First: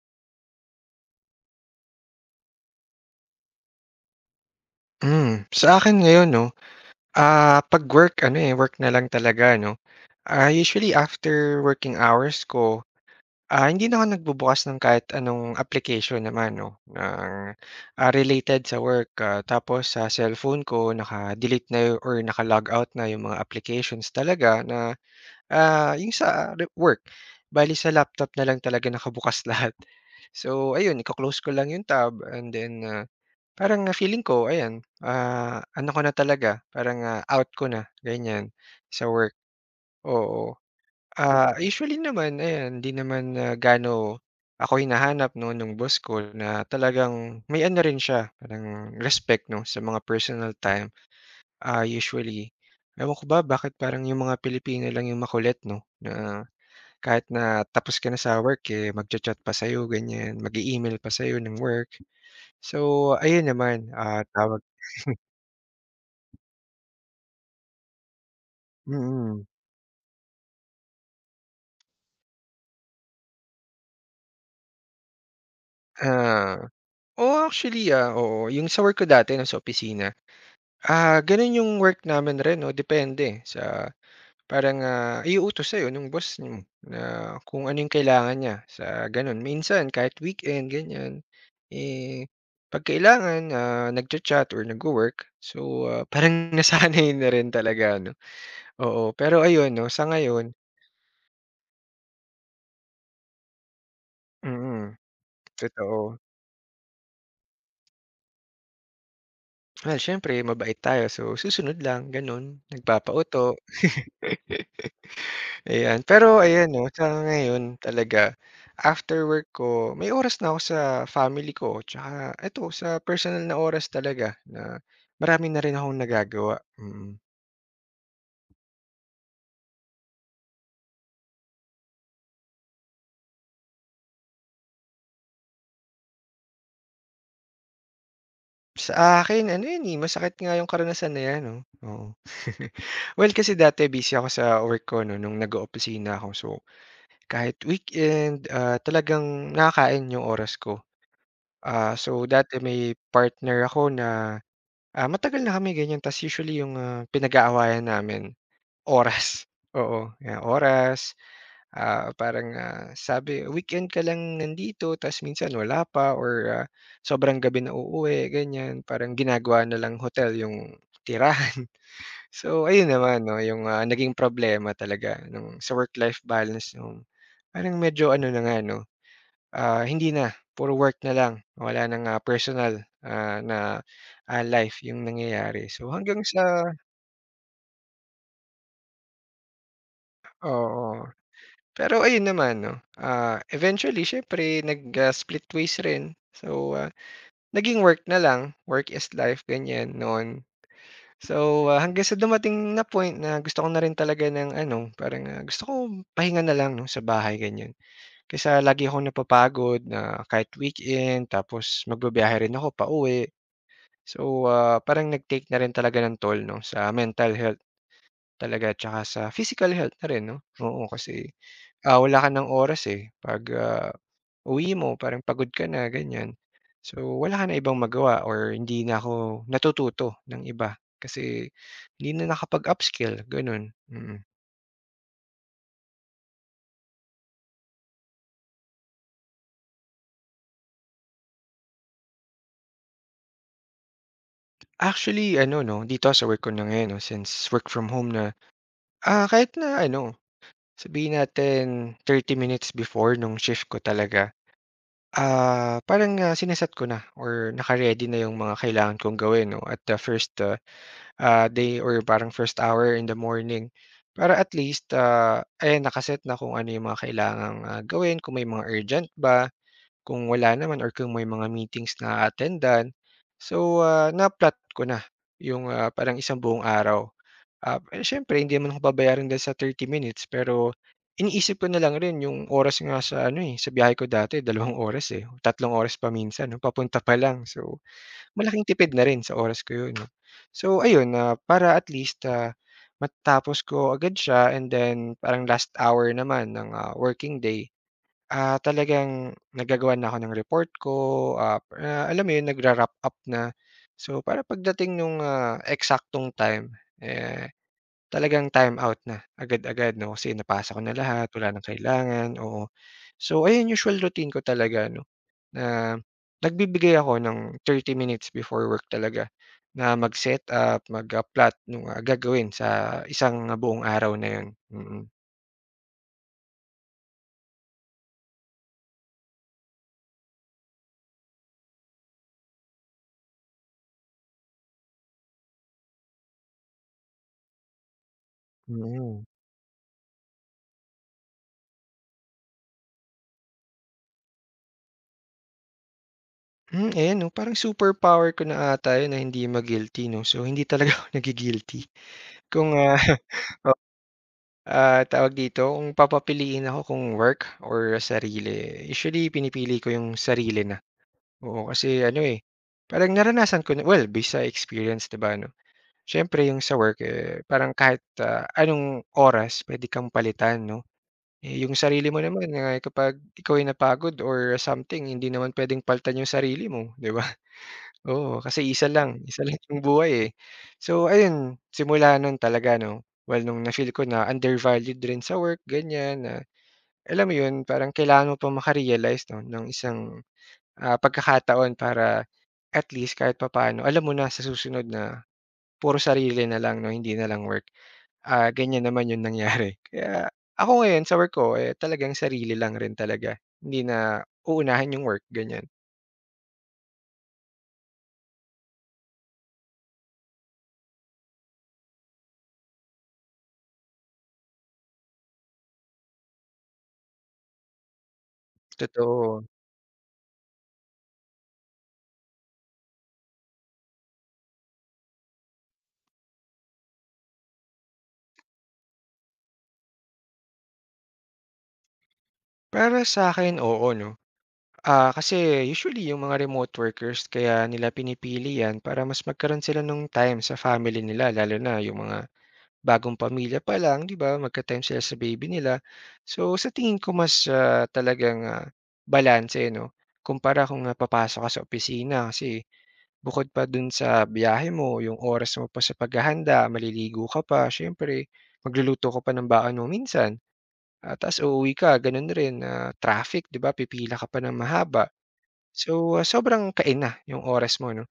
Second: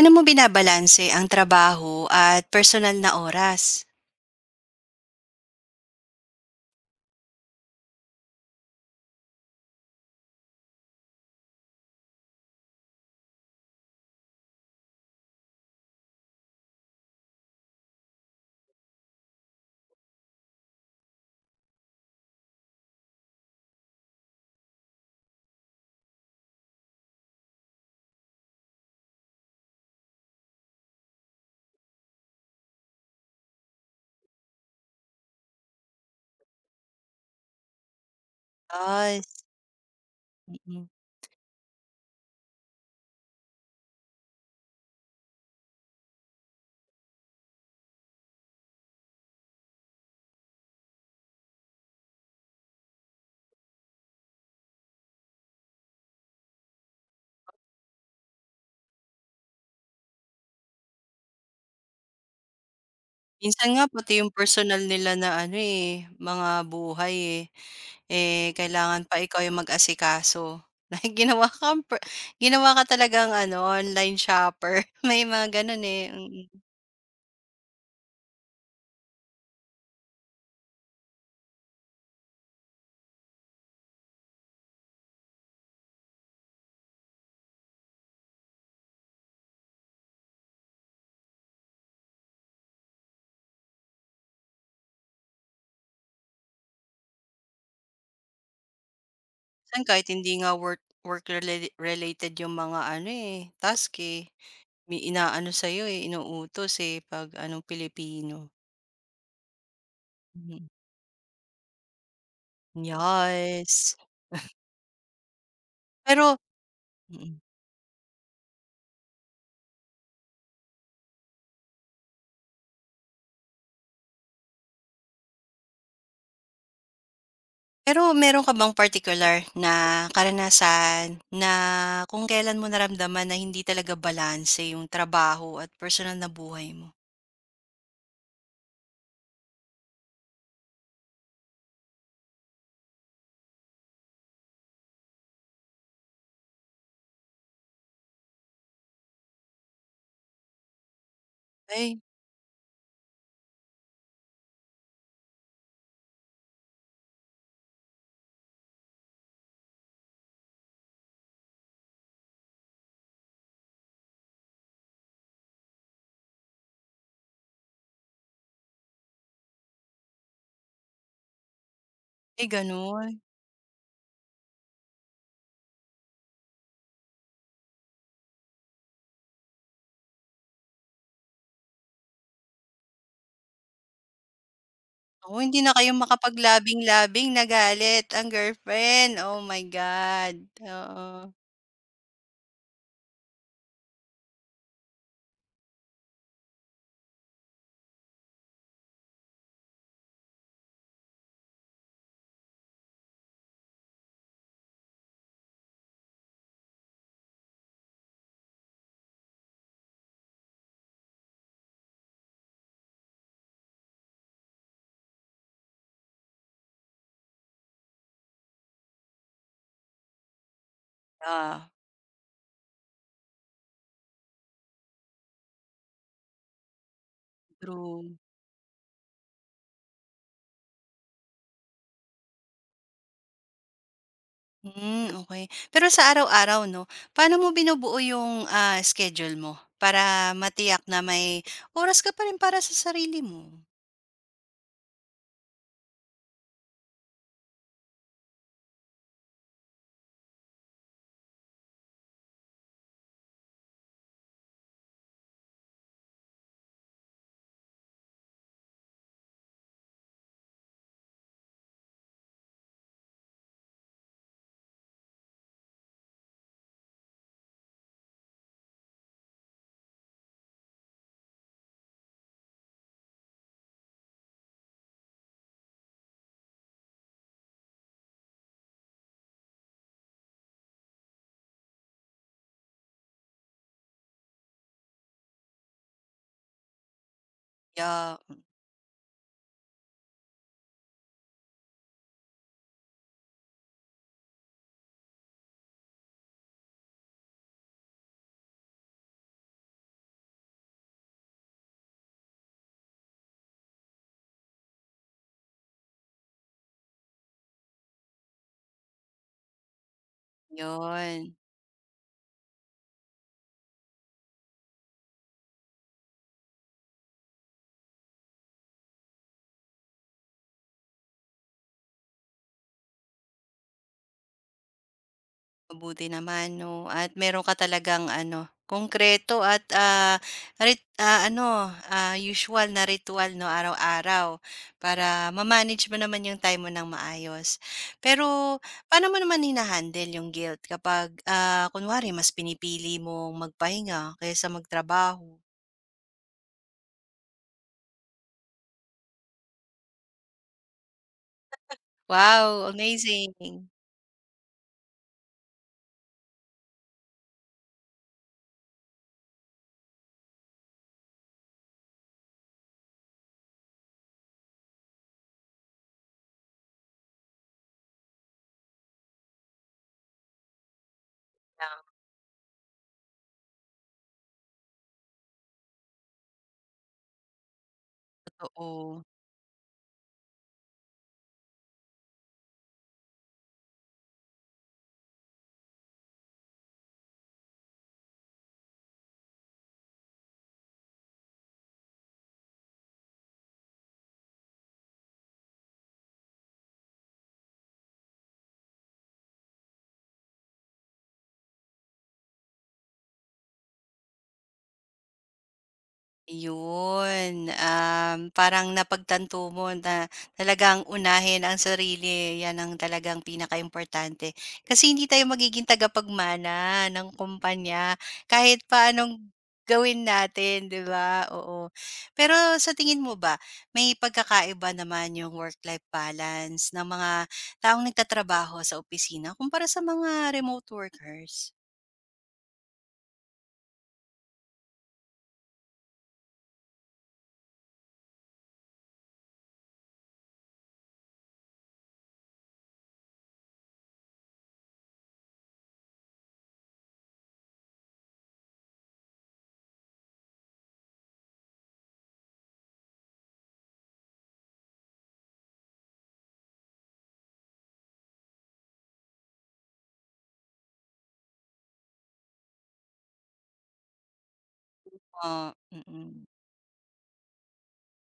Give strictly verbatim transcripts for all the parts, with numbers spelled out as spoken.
Ano mo binabalanse ang trabaho at personal na oras? Hmm, sa akin ngayon 'no, ah, 'pag work ano, eh, work na lang talaga 'no. Ah, usually after working hours ko, ah, hindi na ako nagbubukas ng kahit anong application naman 'no, ng, ah, related sa work. Ah, tapos sa cellphone ko naka-delete na yu or naka-log out na yung mga applications talaga na, ah, yung sa re work. Bale sa laptop na lang talaga nakabukas lahat. So ayun, iko-close ko lang yung tab and then, ah Parang, ah, feeling ko ayan, ah, ano ko na talaga, parang, ah, out ko na ganyan sa work, Yes, oo. mm. Ah, usually naman ayan, hindi naman na gaano ako hinahanap 'no nung boss ko na talagang may ano rin siya, parang respect 'no sa mga personal time. Ah, usually, Ewan ko ba bakit parang yung mga Pilipino lang yung makulit 'no, na kahit na tapos ka na sa work, eh, magcha-chat pa sa'yo ganyan, mag email pa sa'yo ng work. So ayun Minsan nga naman, pati ah, yung tawag personal nila na ano, eh, mga buhay, eh, eh, mm. kailangan pa ikaw Mm. yung mag-asikaso. Dahil ginawa kang ginawa ka talagang ano, online shopper. May mga gano'n, eh, mm. Ah, oo actually, ah, oo. Yung sa work ko dati nasa opisina, ah, gano'n yung work namin rin 'no, depende sa parang, ah, iuutos sa'yo nung boss mo na kung ano yung kailangan niya sa gano'n. Minsan kahit weekend ganyan, eh, 'pag kailangan, ah, nagcha-chat or nag work So, ah, parang nasanay na rin talaga ano, oo. Pero ayun Minsan 'no, kahit sa hindi nga ngayon work work relate related yung mga ano, eh, task, eh, mm, may inaano sa'yo, eh, totoo. inuutos, eh, 'pag ano, Pilipino. Well, siyempre Mm, mabait tayo so susunod lang gano'n, nagpapauto. yes. Ayan, Pero pero ayan 'no, sa Mm. ngayon talaga after work ko may oras na ako sa family ko tsaka eto sa personal na oras talaga na marami na rin akong nagagawa, mm. Pero meron ka bang particular na karanasan na kung kailan mo naramdaman na hindi talaga balanse yung trabaho at personal na buhay mo? Sa akin ano 'yun, eh, masakit nga 'yung karanasan na 'yan 'no, oo. Well, kasi dati busy ako sa work ko 'no, nung nag-oopisina ako so kahit weekend, ah, talagang nakakain 'yung oras ko. Ah, Ay, So dati may partner ako na Ah, matagal na kami ganyan ta's usually yung, ah, pinag-aawayan namin oras, oo, ah, oras, ah, parang, ah, sabi weekend ka lang nandito ta's minsan wala pa or, ah, sobrang gabi na uuwi ganyan, parang ginagawa na lang hotel yung tirahan. ay So ayun gano'n? naman 'no, yung, ah, naging problema talaga nung sa work-life balance nung parang medyo ano na nga 'no, Ah, hindi na, puro work na lang. Wala ng, ah, personal, ah, na, ah, life yung Naku, hindi nangyayari. na kayo So hanggang sa makapaglabing-labing na galit ang girlfriend. Oh my God, oo. oo. Pero ayun naman 'no, ah, eventually siyempre nag, ah, split ways rin. So, ah, naging work na lang, work is life ganyan noon. So, ah, hanggang sa dumating na point na gusto ko na rin talaga ng ano, parang, ah, gusto ko pahinga na lang 'no, sa bahay ganyan. Kaysa lagi akong napapagod na kahit weekend tapos magbibiyahe rin ako pauwi. So, ah, parang nag-take na rin talaga ng toll 'no, sa mental health talaga tsaka sa physical health na rin 'no? Oo, kasi, Ah, ah, wala ka ng oras, eh. 'Pag, ah, uwi mo parang pagod ka na ganyan. So, wala ka na ibang true. magawa or hindi na ako natututo ng iba kasi hindi na nakapag-upskill gano'n, mm. Hmm, okay. Pero sa araw-araw 'no, paano mo binubuo yung, ah, schedule mo para matiyak na may oras ka pa rin para sa sarili mo? Actually ano 'no, dito sa work ko na ngayon 'no, since work from home na, ah, kahit na ano, sabihin natin thirty minutes before nung shift ko talaga Ah, parang, ah, sine ko na or naka-ready na yung mga kailangan kong gawin 'no at the first, ah, ah, day or parang first hour in the morning. Para at least, ah, ayan naka na kung ano yung mga kailangang, ah, gawin, kung may mga urgent ba, kung wala naman or kung may mga meetings na attendan So, ah, na-plot ko na yung, ah, parang isang buong araw. Ah, eh, siyempre hindi naman ako babayaran dahil sa thirty minutes, pero iniisip ko na lang rin yung oras nga sa ano, eh, sa biyahe ko dati dalawang oras, eh, tatlong oras pa minsan 'no, papunta pa lang. So, Yeah. malaking tipid na rin sa oras ko yun 'no. So ayun, ah, para at least, ah, matatapos ko agad siya and then parang last hour naman ng, ah, working day, ah, talagang naggagawa na ako ng report ko, ah, ah, alam mo yun, nagra-wrap up na. So, para pagdating nung, ah, eksaktong time, eh Talagang time out na agad-agad 'no, kasi napasa ko na lahat, Yun, wala ng kailangan, oo. So ayun, usual routine ko talaga ano, na nagbibigay ako ng thirty minutes before work talaga na mag-setup, mag, ah, plot nung, ah, gagawin sa isang ah, buong araw na yun, mm. mabuti naman 'no at meron ka talagang ano, konkreto at, ah, rit ah, ano, ah, usual na ritual 'no, araw-araw para ma-manage mo naman yung time mo ng maayos. Pero paano mo Mm. naman hina-handle yung guilt kapag, ah, kunwari mas pinipili mong magpahinga kaysa magtrabaho? Hmm, ayan 'no, parang superpower ko na ata yun na hindi ma-guilty 'no, so hindi talaga ako nagi-guilty Wow, kung, ah amazing. Ah, tawag dito, kung papapiliin ako kung work or sarili, usually pinipili ko yung sarili na. Oo, kasi ano, eh, parang naranasan ko na well, based sa experience, 'di ba, 'no? Siyempre yung sa work, eh, parang kahit, ah, anong oras puwede kang palitan, 'no? Eh, yung Yeah, sarili mo naman, ah, kapag ikaw ay napagod or something, hindi naman puwedeng palitan yung sarili mo, 'di ba? Oo, kasi isa totoo. lang, isa lang yung buhay, eh. So ayun, simula nun talaga 'no, well nung na-feel ko na undervalued rin sa work ganyan na alam mo yun parang kailangan mo pang maka 'no ng isang, ah, pagkakataon para at least kahit papaano alam mo na sa susunod na puro sarili na lang 'no, hindi na lang work. Ah, ganyan naman yung nangyari. Kaya ako ngayon sa work ko, eh, talagang sarili lang rin talaga, hindi na uunahin yung work ganyan, Iyon, um, parang napagtanto mo na talagang unahin ang sarili, 'yan ang talagang pinaka importante. Kasi hindi tayo magiging tagapagmana ng kumpanya kahit pa anong totoo. gawin natin, 'di ba? Oo. Pero sa tingin mo ba, may pagkakaiba naman yung work-life balance ng mga taong nagtatrabaho sa opisina kumpara sa mga remote workers? Para sa akin, oo 'no. Ah, kasi usually yung mga remote workers kaya nila pinipili 'yan para mas magkaroon sila ng time sa family nila lalo na yung mga bagong pamilya pa lang, 'di ba, magka-time sila sa baby nila. So, sa tingin ko mas, ah, talagang, ah, balanse 'no, kumpara kung, ah, papasok ka sa opisina kasi bukod pa dun sa biyahe mo, yung oras mo pa sa paghahanda, maliligo ka pa, siyempre magluluto ka pa ng baon mo minsan, at ta's uuwi ka gano'n rin, ah, traffic, 'di ba, pipila ka pa ng mahaba. Oo, So, mm. ah, sobrang kain na yung oras mo 'no.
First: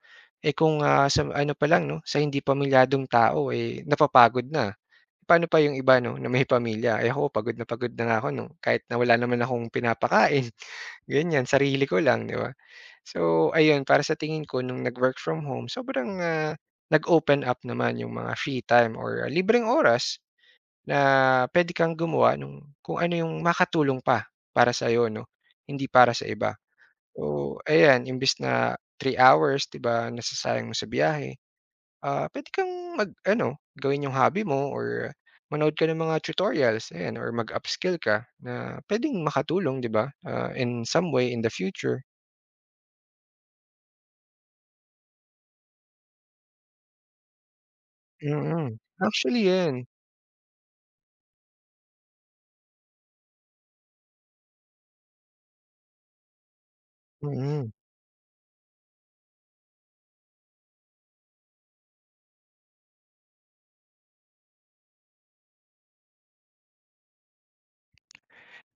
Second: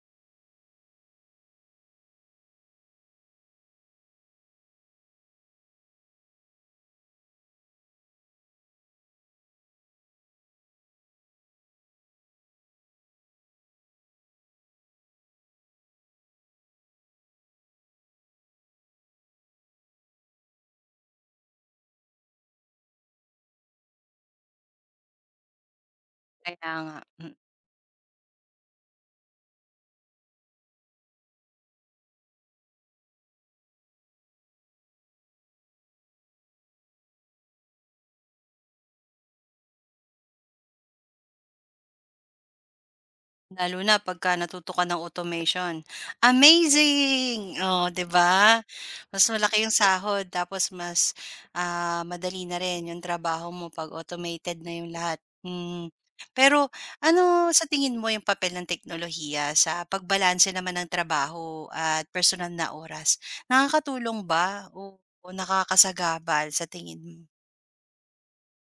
Eh, kung, ah, sa ano pa lang 'no, sa hindi pamilyadong tao, eh, napapagod na. Paano pa yung iba 'no, na may pamilya. Eh, ako pagod na pagod na nga ako 'no, kahit na wala naman akong pinapakain, ganyan, sarili ko lang, 'di ba? So, ayun para sa tingin ko nung nag-work from home sobrang, ah, nag-open up naman yung mga free time or ah, libreng oras na puwede kang gumawa nung kung ano yung makatulong pa para sa'yo 'no, hindi para sa iba. Kaya nga. Mm. Oo, ayan imbes na three hours 'di ba, nasasayang mo sa biyahe, ah, puwede kang mag-ano, gawin yung hobby mo or manood ka ng mga tutorials, ayan or mag-upskill ka na puwedeng makatulong 'di ba, ah, in some way in the future. Lalo na pagka natuto ka ng automation. Amazing! Oh, 'di ba? Mm, Mas actually malaki yung 'yan, sahod tapos mas, ah, madali na rin yung trabaho mo 'pag automated na yung lahat. Hmm. Pero ano sa mm. tingin mo yung papel ng teknolohiya sa pagbalanse naman ng trabaho at personal na oras? Nakakatulong ba o o nakakasagabal sa tingin mo?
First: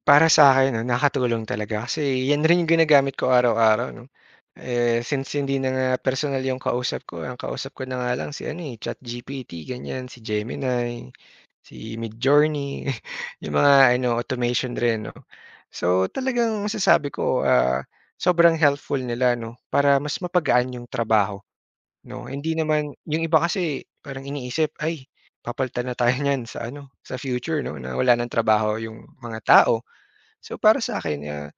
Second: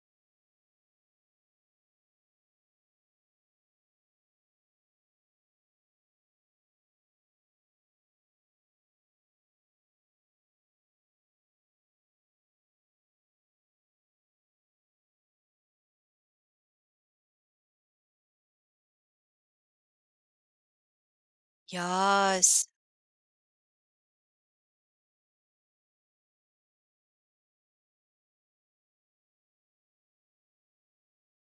Para sa'kin 'no, nakatulong talaga kasi 'yan rin yung ginagamit ko araw-araw 'no. Eh, since hindi na nga personal yung kausap ko, ang kausap ko na nga lang si ano, eh, ChatGPT ganyan, si Gemini. Si Midjourney, yung mga ano, automation rin 'no. So, talagang masasabi ko, ah, sobrang helpful nila 'no, para mas mapagaan yung trabaho 'no. Hindi Yes, naman yung iba kasi parang iniisip, "Ay, papalitan na tayo niyan sa ano, sa future 'no, na wala ng trabaho yung mga tao." So, para sa akin ah,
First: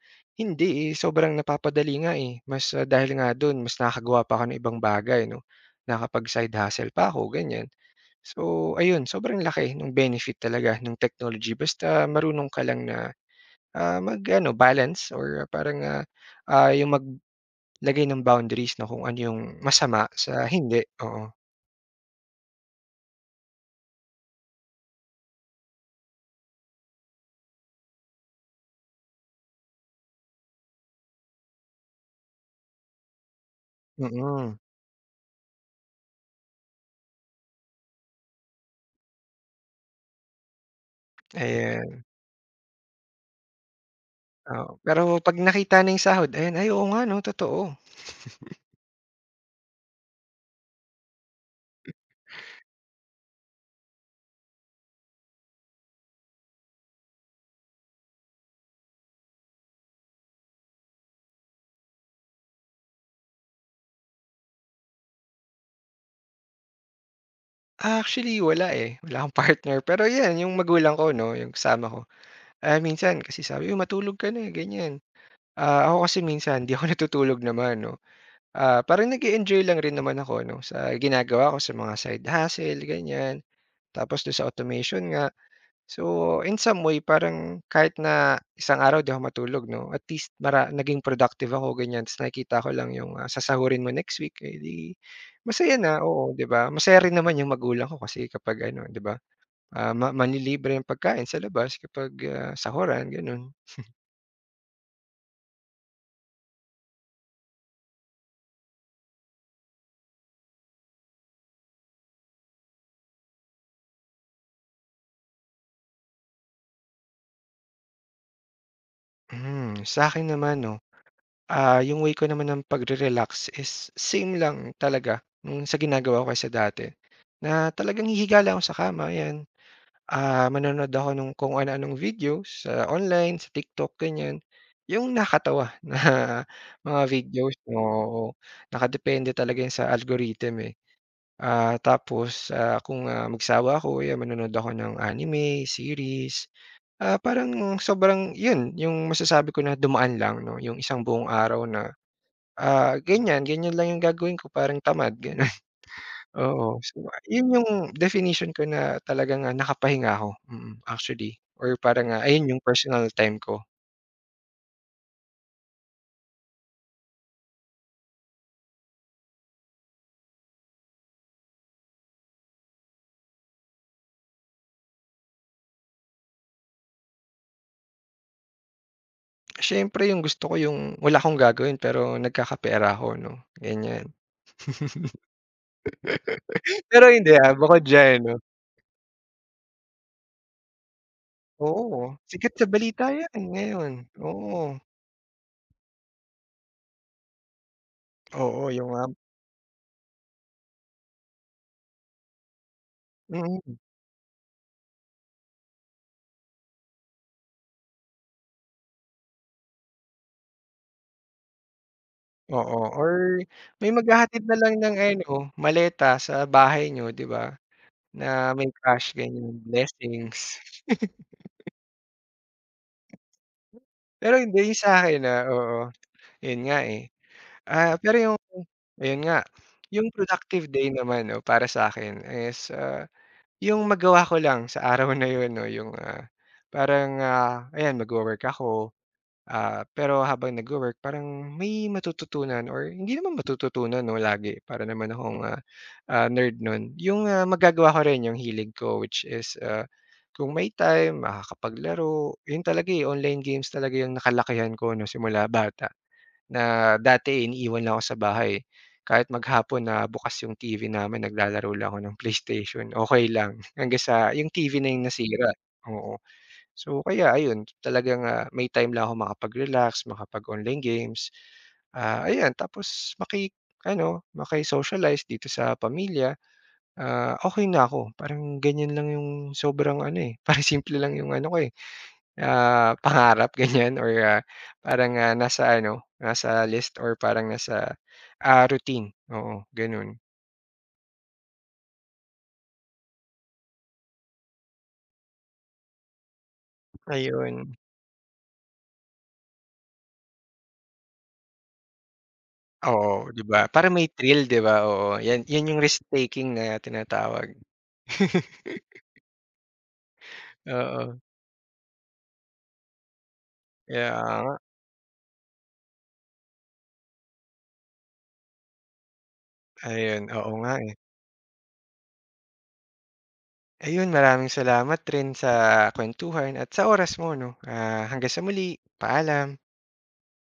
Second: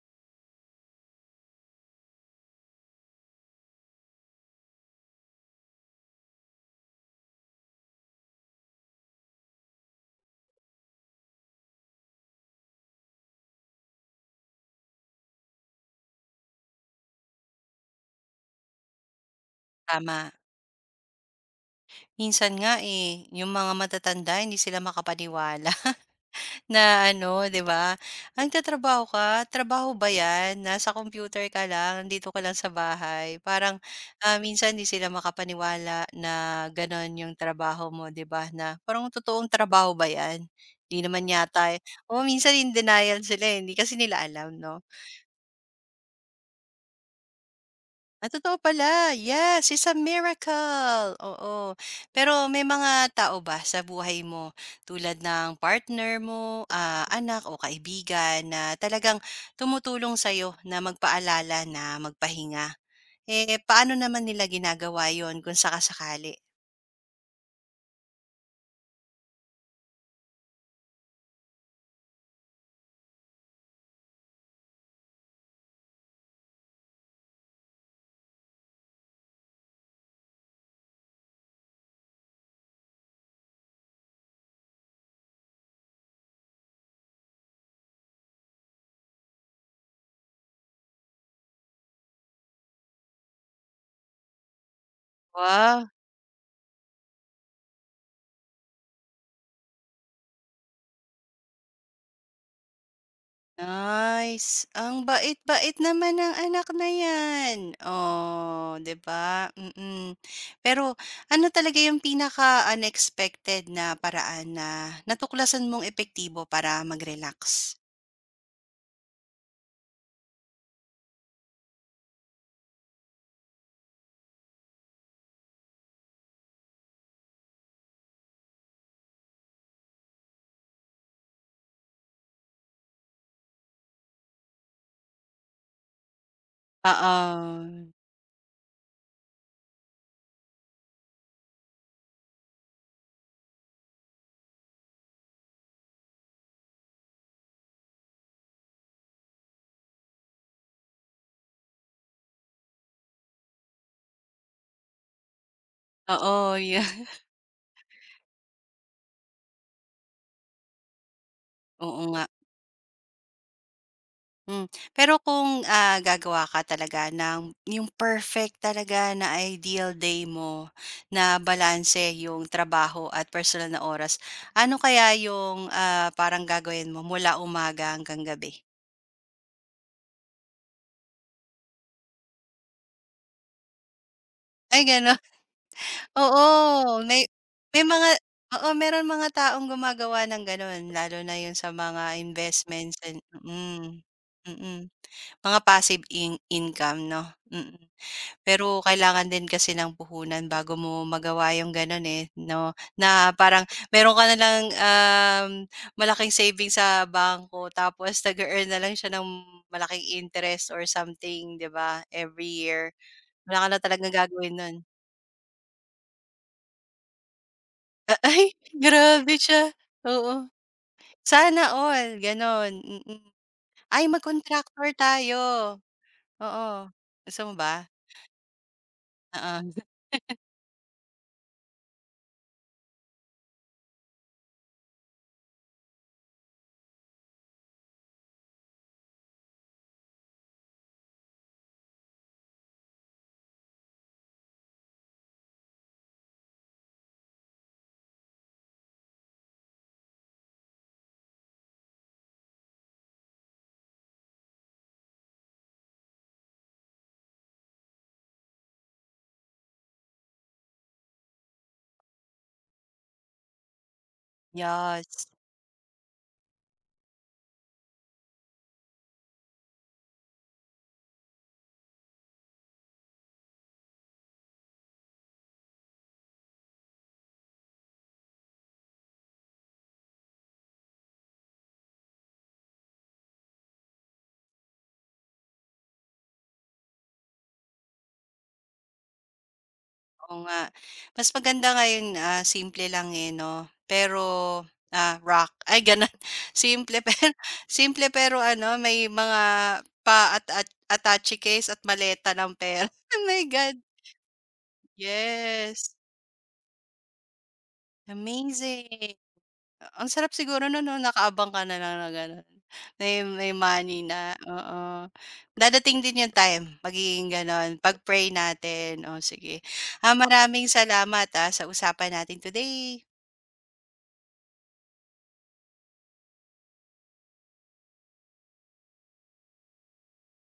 hindi, eh, sobrang napapadali nga, eh. Mas, ah, dahil nga dun mas nakakagawa pa ako ng ibang bagay 'no, nakakapag-side hustle pa ako, ganyan. So, ayun sobrang laki nung benefit talaga nung technology basta marunong ka lang na, ah, mag-ano balance or parang, ah, ah, yung maglagay ng boundaries na kung ano yung masama tama. sa hindi, oo. Minsan nga, eh, yung mga matatanda hindi sila makapaniwala. Na ano, 'di ba, ang tatrabaho ka, trabaho ba 'yan, nasa computer ka lang, nandito ka lang sa bahay. Parang, ah, Mm, minsan hindi sila makapaniwala na gano'n 'yung trabaho mo, 'di ba, na parang totoong trabaho ba 'yan? Hindi naman yata, eh. ayan, Oo, minsan in denial sila, eh, hindi kasi nila alam oo. 'no. Pero 'pag nakita na yung sahod ayan, ay oo nga 'no, totoo. Ah, totoo pala. Yes, it's a miracle. Oo. Pero may mga tao ba sa buhay mo tulad ng partner mo, ah, anak o kaibigan na talagang tumutulong sa'yo na magpaalala na magpahinga? Eh, paano naman nila ginagawa 'yon kung sakasakali? Actually wala, eh, wala akong partner pero 'yan yung magulang ko 'no, yung kasama ko, ah, minsan kasi sabi, "Uy matulog ka na," eh," ganyan. Ah, ako kasi minsan 'di ako natutulog naman 'no. Ah, parang nag-e-enjoy lang rin naman ako 'no, sa ginagawa ko, sa mga side hustle ganyan. Tapos dun sa automation nga. So, in some way parang kahit na isang araw di ako matulog 'no, at least mara naging productive ako ganyan ta's nakikita ko lang yung, ah, sasahurin mo next week, eh, di masaya Wow! na, oo, di ba? Masaya rin naman yung magulang ko kasi kapag ano, di ba, ah, ma manlilibre ang pagkain sa labas kapag, ah, sahuran, gano'n. Nice. Ang bait-bait naman ng anak na 'yan. Oh, 'di ba? Mm. Pero ano talaga yung pinaka-unexpected na paraan na natuklasan mong epektibo para mag-relax? Hmm, sa'kin naman 'no Ah, yung way ko naman ng pagre-relax is same lang talaga nung sa ginagawa ko sa dati, na talagang hihiga lang ako sa kama, ayan. Ah, manonood ako nung kung ano-anong video sa online, sa TikTok, ganyan. Yung nakatawa na mga videos, Oo. oo. Nakadepende talaga yun sa algorithm, eh. Ah, tapos, ah, kung, ah, magsawa ako, ayan, manonood ako ng anime, series. Ah, parang sobrang yun, yung masasabi ko na dumaan lang 'no, yung isang buong araw na Ah, ganyan, ganyan lang yung gagawin ko parang tamad gano'n, Oo, oo. yu So, yun yung definition ko na talagang, ah, nakapahinga ako, mm, actually or oo parang, ah, nga. ayun yung personal time ko. Hmm, pero kung, ah, gagawa ka talaga ng yung perfect talaga na ideal day mo na balanse yung trabaho at personal na oras, ano kaya yung, ah, parang gagawin mo mula umaga hanggang gabi? Siyempre yung gusto ko yung wala akong gagawin pero nagkakapera ako 'no, ganyan. Ay gano'n? Oo, Pero may hindi, ah, may bukod mga, diyan 'no oo, meron mga taong gumagawa ng gano'n lalo na yun sa oo, mga sikat sa investments balita and yan ngayon, mm, mm. oo. Mm. Mga passive in income 'no? Mm. Oo, Pero yung, um kailangan din kasi ng puhunan bago mo magawa yung gano'n, eh, 'no, na parang mm, meron ka na lang, um, malaking savings sa bangko tapos nag earn na lang siya ng malaking interest or something, 'di ba, every oo year. or Wala ka na may talagang maghahatid gagawin na no'n. lang ng ano, maleta sa bahay niyo 'di ba? A ay, Na may crush grabe ganyan, siya, oo. blessings. Sana all, gano'n, mm. Mm. Ay, Pero hindi yung mag-contractor sa'kin, tayo, ah, oo, yun nga, oo. eh. Gusto mo ba? Ah, pero yung ayun nga, Oo, yung productive day naman 'no para sa'kin is, ah, yung magawa ko lang sa araw na yun 'no, yung, ah, parang, ah, ayan magwo-work ako, ah, pero habang nagwo-work parang may matututunan or hindi naman matututunan 'no lagi para naman akong, ah ah, nerd nun, yung, ah, magagawa ko rin yung hilig ko which is, ah, kung may time makakapaglaro. Yun talaga, eh, online games talaga yung nakalakihan ko 'no, simula bata na dati eh, iniiwan lang ako sa bahay. Kahit maghapon na bukas yung T V namin naglalaro lang ako ng PlayStation, okey lang hanggang sa yung T V na yung yes. nasira, oo. So, kaya ayun talagang, ah, may time lang ako makapag-relax, makapag-online games, ah, ayan tapos maki ano, maki-socialize dito sa pamilya. Ah, okey na ako parang ganyan lang yung sobrang ano, eh, parang simple lang yung ano ko, eh, ah, pangarap ganyan or, ah, parang, ah, nasa ano, nasa list or parang nasa, ah, routine, oo, gano'n. Oo nga. Mas maganda ngayon, ah, simple lang, eh, 'no? Pero, ah, rock ay gano'n. Simple pero Ayun, simple pero ano, may mga pa at at attache case at maleta ng pera. Oh oo, 'di my ba? God, Para may thrill, 'di ba? Oo, 'yan 'yan yung yes. risk taking na tinatawag. Amazing. Ang sarap siguro no'n 'no, Oo, nakaabang ka na lang na gano'n. May may money kaya na, nga, oo. Dadating din yung time, magiging gano'n. Pag-pray natin, oh, sige. Ah, ayun, oo maraming nga, eh. salamat, ah, sa usapan natin today. Ayun, maraming salamat rin sa kuwentuhan at sa oras mo 'no. Ah, hanggang sa muli, paalam.